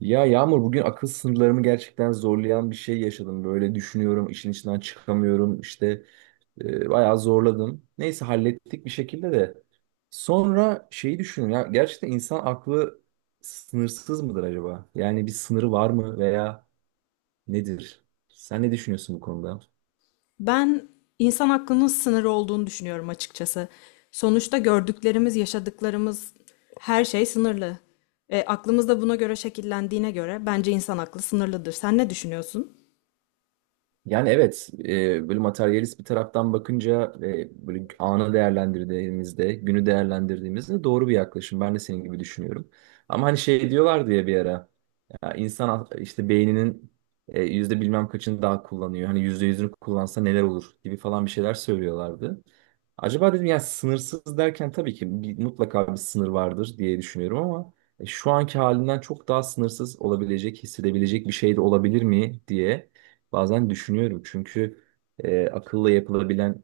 Ya Yağmur bugün akıl sınırlarımı gerçekten zorlayan bir şey yaşadım. Böyle düşünüyorum, işin içinden çıkamıyorum. İşte bayağı zorladım. Neyse hallettik bir şekilde de. Sonra şeyi düşünün ya gerçekten insan aklı sınırsız mıdır acaba? Yani bir sınırı var mı veya nedir? Sen ne düşünüyorsun bu konuda? Ben insan aklının sınırı olduğunu düşünüyorum açıkçası. Sonuçta gördüklerimiz, yaşadıklarımız her şey sınırlı. Aklımız da buna göre şekillendiğine göre bence insan aklı sınırlıdır. Sen ne düşünüyorsun? Yani evet, böyle materyalist bir taraftan bakınca böyle anı değerlendirdiğimizde, günü değerlendirdiğimizde doğru bir yaklaşım. Ben de senin gibi düşünüyorum. Ama hani şey diyorlar diye bir ara, ya insan işte beyninin yüzde bilmem kaçını daha kullanıyor. Hani yüzde yüzünü kullansa neler olur gibi falan bir şeyler söylüyorlardı. Acaba dedim ya sınırsız derken tabii ki bir, mutlaka bir sınır vardır diye düşünüyorum ama şu anki halinden çok daha sınırsız olabilecek, hissedebilecek bir şey de olabilir mi diye. Bazen düşünüyorum çünkü akılla yapılabilen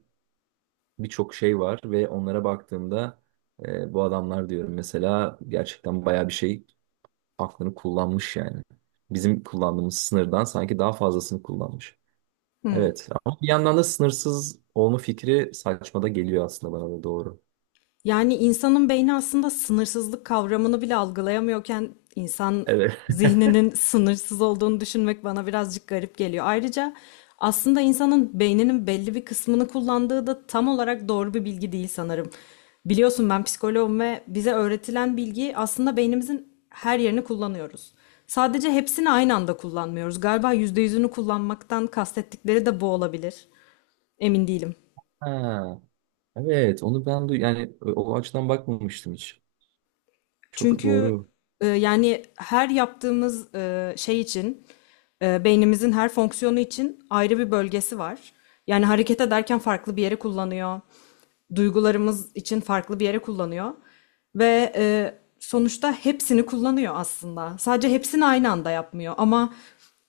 birçok şey var ve onlara baktığımda bu adamlar diyorum mesela gerçekten bayağı bir şey aklını kullanmış yani. Bizim kullandığımız sınırdan sanki daha fazlasını kullanmış. Evet ama bir yandan da sınırsız olma fikri saçmada geliyor aslında bana da doğru. Yani insanın beyni aslında sınırsızlık kavramını bile algılayamıyorken insan Evet. zihninin sınırsız olduğunu düşünmek bana birazcık garip geliyor. Ayrıca aslında insanın beyninin belli bir kısmını kullandığı da tam olarak doğru bir bilgi değil sanırım. Biliyorsun ben psikoloğum ve bize öğretilen bilgi aslında beynimizin her yerini kullanıyoruz. Sadece hepsini aynı anda kullanmıyoruz. Galiba yüzde yüzünü kullanmaktan kastettikleri de bu olabilir. Emin değilim. Ha, evet onu ben duy yani o açıdan bakmamıştım hiç. Çok Çünkü doğru. Yani her yaptığımız şey için beynimizin her fonksiyonu için ayrı bir bölgesi var. Yani hareket ederken farklı bir yere kullanıyor. Duygularımız için farklı bir yere kullanıyor. Ve sonuçta hepsini kullanıyor aslında. Sadece hepsini aynı anda yapmıyor. Ama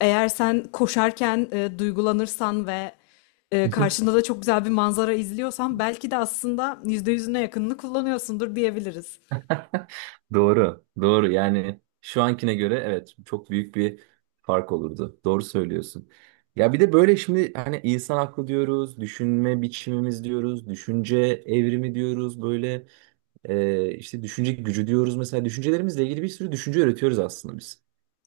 eğer sen koşarken duygulanırsan ve karşında da çok güzel bir manzara izliyorsan belki de aslında %100'üne yakınını kullanıyorsundur diyebiliriz. Doğru, doğru. Yani şu ankine göre evet çok büyük bir fark olurdu. Doğru söylüyorsun. Ya bir de böyle şimdi hani insan aklı diyoruz, düşünme biçimimiz diyoruz, düşünce evrimi diyoruz, böyle işte düşünce gücü diyoruz. Mesela düşüncelerimizle ilgili bir sürü düşünce üretiyoruz aslında biz.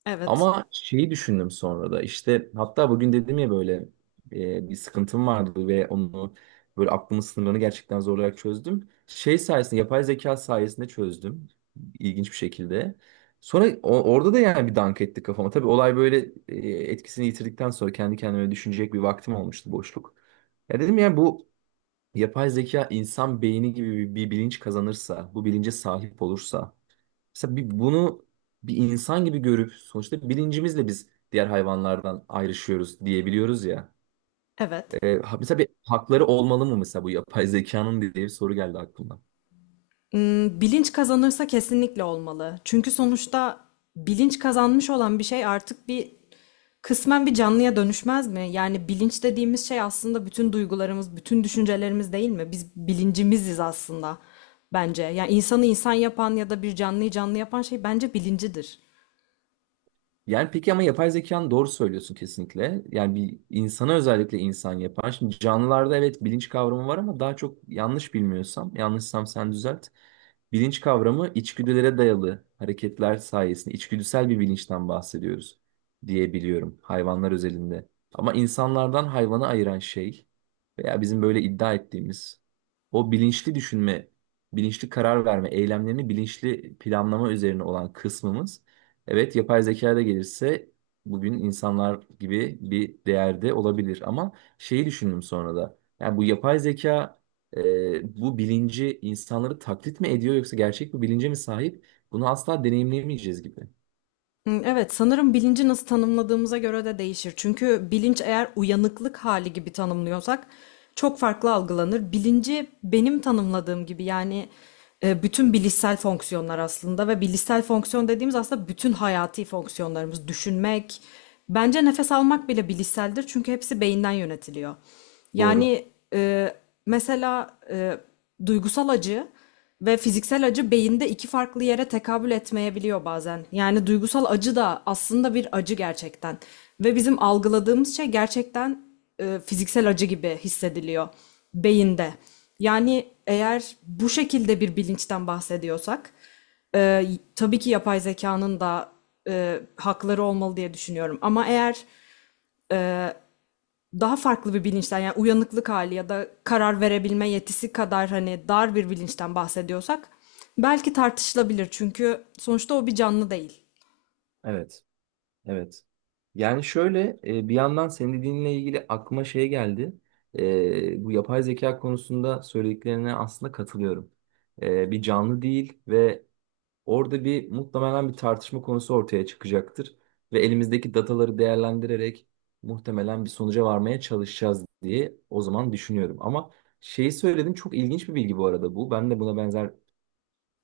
Evet. Ama şeyi düşündüm sonra da işte hatta bugün dedim ya böyle bir sıkıntım vardı ve onu böyle aklımın sınırlarını gerçekten zorlayarak çözdüm. Şey sayesinde yapay zeka sayesinde çözdüm ilginç bir şekilde. Sonra orada da yani bir dank etti kafama. Tabii olay böyle etkisini yitirdikten sonra kendi kendime düşünecek bir vaktim olmuştu boşluk. Ya dedim ya bu yapay zeka insan beyni gibi bir bilinç kazanırsa, bu bilince sahip olursa mesela bir, bunu bir insan gibi görüp sonuçta bilincimizle biz diğer hayvanlardan ayrışıyoruz diyebiliyoruz ya. Evet. Mesela bir hakları olmalı mı mesela bu yapay zekanın diye bir soru geldi aklıma. Hmm, bilinç kazanırsa kesinlikle olmalı. Çünkü sonuçta bilinç kazanmış olan bir şey artık kısmen bir canlıya dönüşmez mi? Yani bilinç dediğimiz şey aslında bütün duygularımız, bütün düşüncelerimiz değil mi? Biz bilincimiziz aslında bence. Yani insanı insan yapan ya da bir canlıyı canlı yapan şey bence bilincidir. Yani peki ama yapay zekanın doğru söylüyorsun kesinlikle. Yani bir insana özellikle insan yapar. Şimdi canlılarda evet bilinç kavramı var ama daha çok yanlış bilmiyorsam, yanlışsam sen düzelt. Bilinç kavramı içgüdülere dayalı hareketler sayesinde içgüdüsel bir bilinçten bahsediyoruz diye biliyorum hayvanlar özelinde. Ama insanlardan hayvanı ayıran şey veya bizim böyle iddia ettiğimiz o bilinçli düşünme, bilinçli karar verme, eylemlerini bilinçli planlama üzerine olan kısmımız evet yapay zeka da gelirse bugün insanlar gibi bir değerde olabilir ama şeyi düşündüm sonra da yani bu yapay zeka bu bilinci insanları taklit mi ediyor yoksa gerçek bir bilince mi sahip bunu asla deneyimleyemeyeceğiz gibi. Hmm, evet, sanırım bilinci nasıl tanımladığımıza göre de değişir. Çünkü bilinç eğer uyanıklık hali gibi tanımlıyorsak çok farklı algılanır. Bilinci benim tanımladığım gibi yani bütün bilişsel fonksiyonlar aslında ve bilişsel fonksiyon dediğimiz aslında bütün hayati fonksiyonlarımız, düşünmek, bence nefes almak bile bilişseldir çünkü hepsi beyinden yönetiliyor. Doğru. Yani e, mesela duygusal acı ve fiziksel acı beyinde iki farklı yere tekabül etmeyebiliyor bazen. Yani duygusal acı da aslında bir acı gerçekten. Ve bizim algıladığımız şey gerçekten fiziksel acı gibi hissediliyor beyinde. Yani eğer bu şekilde bir bilinçten bahsediyorsak, e, tabii ki yapay zekanın da hakları olmalı diye düşünüyorum. Ama eğer daha farklı bir bilinçten yani uyanıklık hali ya da karar verebilme yetisi kadar hani dar bir bilinçten bahsediyorsak belki tartışılabilir çünkü sonuçta o bir canlı değil. Evet. Evet. Yani şöyle bir yandan senin dediğinle ilgili aklıma şey geldi. Bu yapay zeka konusunda söylediklerine aslında katılıyorum. Bir canlı değil ve orada bir muhtemelen bir tartışma konusu ortaya çıkacaktır. Ve elimizdeki dataları değerlendirerek muhtemelen bir sonuca varmaya çalışacağız diye o zaman düşünüyorum. Ama şeyi söyledin çok ilginç bir bilgi bu arada bu. Ben de buna benzer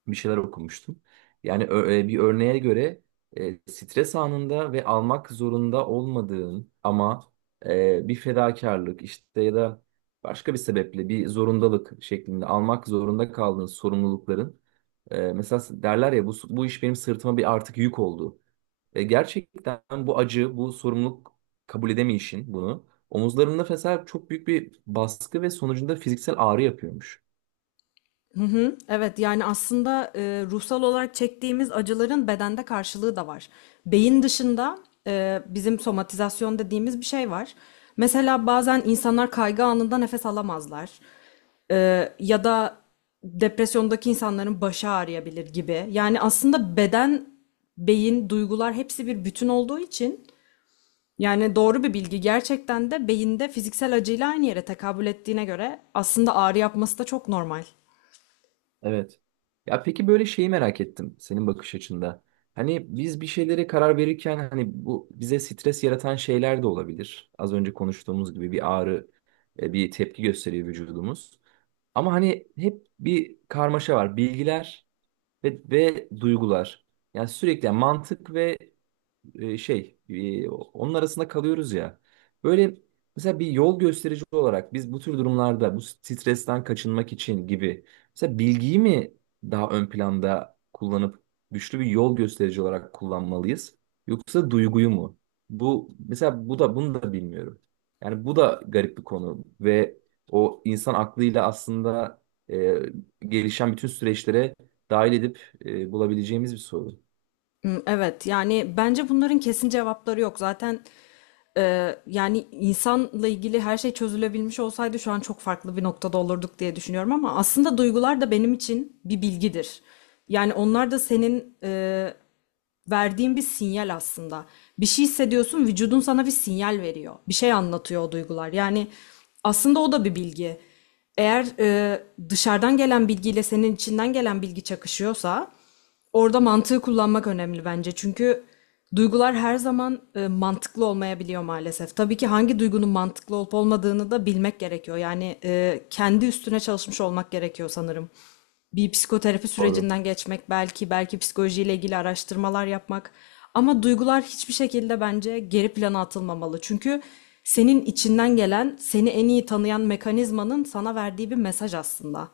bir şeyler okumuştum. Yani bir örneğe göre stres anında ve almak zorunda olmadığın ama bir fedakarlık işte ya da başka bir sebeple bir zorundalık şeklinde almak zorunda kaldığın sorumlulukların mesela derler ya bu, bu iş benim sırtıma bir artık yük oldu. Gerçekten bu acı, bu sorumluluk kabul edemeyişin bunu omuzlarında mesela çok büyük bir baskı ve sonucunda fiziksel ağrı yapıyormuş. Evet yani aslında ruhsal olarak çektiğimiz acıların bedende karşılığı da var. Beyin dışında bizim somatizasyon dediğimiz bir şey var. Mesela bazen insanlar kaygı anında nefes alamazlar. Ya da depresyondaki insanların başı ağrıyabilir gibi. Yani aslında beden, beyin, duygular hepsi bir bütün olduğu için yani doğru bir bilgi gerçekten de beyinde fiziksel acıyla aynı yere tekabül ettiğine göre aslında ağrı yapması da çok normal. Evet. Ya peki böyle şeyi merak ettim senin bakış açında. Hani biz bir şeylere karar verirken hani bu bize stres yaratan şeyler de olabilir. Az önce konuştuğumuz gibi bir ağrı, bir tepki gösteriyor vücudumuz. Ama hani hep bir karmaşa var. Bilgiler ve duygular. Yani sürekli yani mantık ve onun arasında kalıyoruz ya. Böyle mesela bir yol gösterici olarak biz bu tür durumlarda bu stresten kaçınmak için gibi mesela bilgiyi mi daha ön planda kullanıp güçlü bir yol gösterici olarak kullanmalıyız yoksa duyguyu mu? Bu mesela bu da bunu da bilmiyorum. Yani bu da garip bir konu ve o insan aklıyla aslında e, gelişen bütün süreçlere dahil edip bulabileceğimiz bir soru. Hmm, evet yani bence bunların kesin cevapları yok. Zaten Yani insanla ilgili her şey çözülebilmiş olsaydı şu an çok farklı bir noktada olurduk diye düşünüyorum ama aslında duygular da benim için bir bilgidir. Yani onlar da senin verdiğin bir sinyal aslında. Bir şey hissediyorsun, vücudun sana bir sinyal veriyor. Bir şey anlatıyor o duygular. Yani aslında o da bir bilgi. Eğer dışarıdan gelen bilgiyle senin içinden gelen bilgi çakışıyorsa orada mantığı kullanmak önemli bence. Çünkü duygular her zaman mantıklı olmayabiliyor maalesef. Tabii ki hangi duygunun mantıklı olup olmadığını da bilmek gerekiyor. Yani kendi üstüne çalışmış olmak gerekiyor sanırım. Bir psikoterapi Doğru. sürecinden geçmek belki, belki psikolojiyle ilgili araştırmalar yapmak. Ama duygular hiçbir şekilde bence geri plana atılmamalı. Çünkü senin içinden gelen, seni en iyi tanıyan mekanizmanın sana verdiği bir mesaj aslında.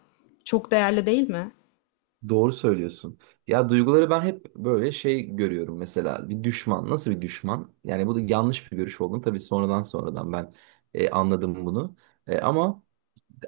Çok değerli değil mi? Doğru söylüyorsun. Ya duyguları ben hep böyle şey görüyorum mesela bir düşman nasıl bir düşman? Yani bu da yanlış bir görüş olduğunu tabii sonradan ben anladım bunu. Ama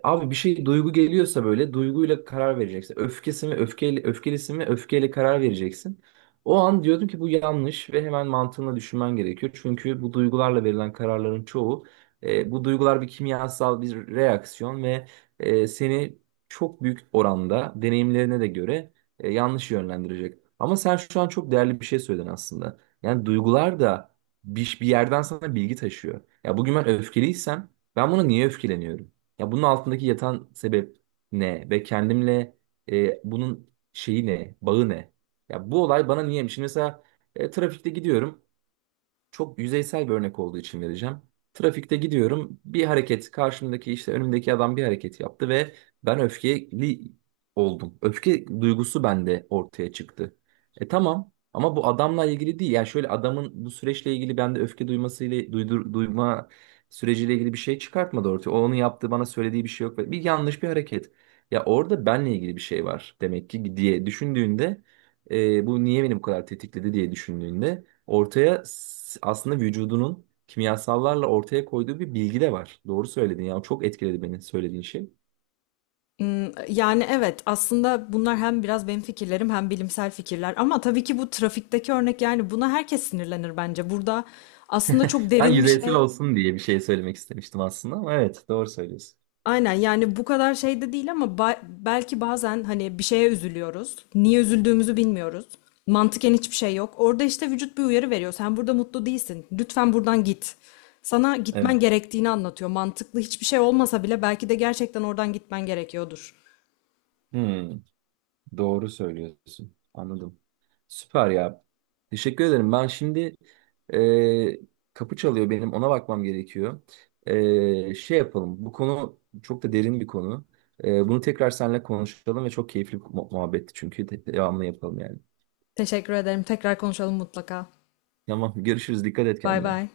abi bir şey duygu geliyorsa böyle duyguyla karar vereceksin. Öfkesi mi öfkeyle öfkelisi mi öfkeyle karar vereceksin. O an diyordum ki bu yanlış ve hemen mantığına düşünmen gerekiyor. Çünkü bu duygularla verilen kararların çoğu bu duygular bir kimyasal bir reaksiyon ve seni çok büyük oranda deneyimlerine de göre yanlış yönlendirecek. Ama sen şu an çok değerli bir şey söyledin aslında. Yani duygular da bir yerden sana bilgi taşıyor. Ya bugün ben öfkeliysem ben buna niye öfkeleniyorum? Ya bunun altındaki yatan sebep ne ve kendimle bunun şeyi ne, bağı ne? Ya bu olay bana niyeymiş? Şimdi mesela trafikte gidiyorum çok yüzeysel bir örnek olduğu için vereceğim. Trafikte gidiyorum. Bir hareket karşımdaki işte önümdeki adam bir hareket yaptı ve ben öfkeli oldum. Öfke duygusu bende ortaya çıktı. E tamam ama bu adamla ilgili değil. Yani şöyle adamın bu süreçle ilgili bende öfke duymasıyla duydur, duyma süreciyle ilgili bir şey çıkartmadı ortaya. O onun yaptığı bana söylediği bir şey yok. Bir yanlış bir hareket. Ya orada benle ilgili bir şey var demek ki diye düşündüğünde bu niye beni bu kadar tetikledi diye düşündüğünde ortaya aslında vücudunun kimyasallarla ortaya koyduğu bir bilgi de var. Doğru söyledin ya. Çok etkiledi beni söylediğin şey. Yani evet aslında bunlar hem biraz benim fikirlerim hem bilimsel fikirler ama tabii ki bu trafikteki örnek yani buna herkes sinirlenir bence. Burada aslında çok Ben derin bir yüzeysel şey. olsun diye bir şey söylemek istemiştim aslında ama evet doğru söylüyorsun. Aynen yani bu kadar şey de değil ama belki bazen hani bir şeye üzülüyoruz. Niye üzüldüğümüzü bilmiyoruz. Mantıken hiçbir şey yok. Orada işte vücut bir uyarı veriyor. Sen burada mutlu değilsin. Lütfen buradan git. Sana Evet. gitmen gerektiğini anlatıyor. Mantıklı hiçbir şey olmasa bile belki de gerçekten oradan gitmen gerekiyordur. Hmm, doğru söylüyorsun. Anladım. Süper ya. Teşekkür ederim. Ben şimdi kapı çalıyor benim. Ona bakmam gerekiyor. Şey yapalım. Bu konu çok da derin bir konu. Bunu tekrar seninle konuşalım ve çok keyifli bir muhabbetti çünkü. Devamlı yapalım yani. Teşekkür ederim. Tekrar konuşalım mutlaka. Tamam görüşürüz. Dikkat et Bay kendine. bay.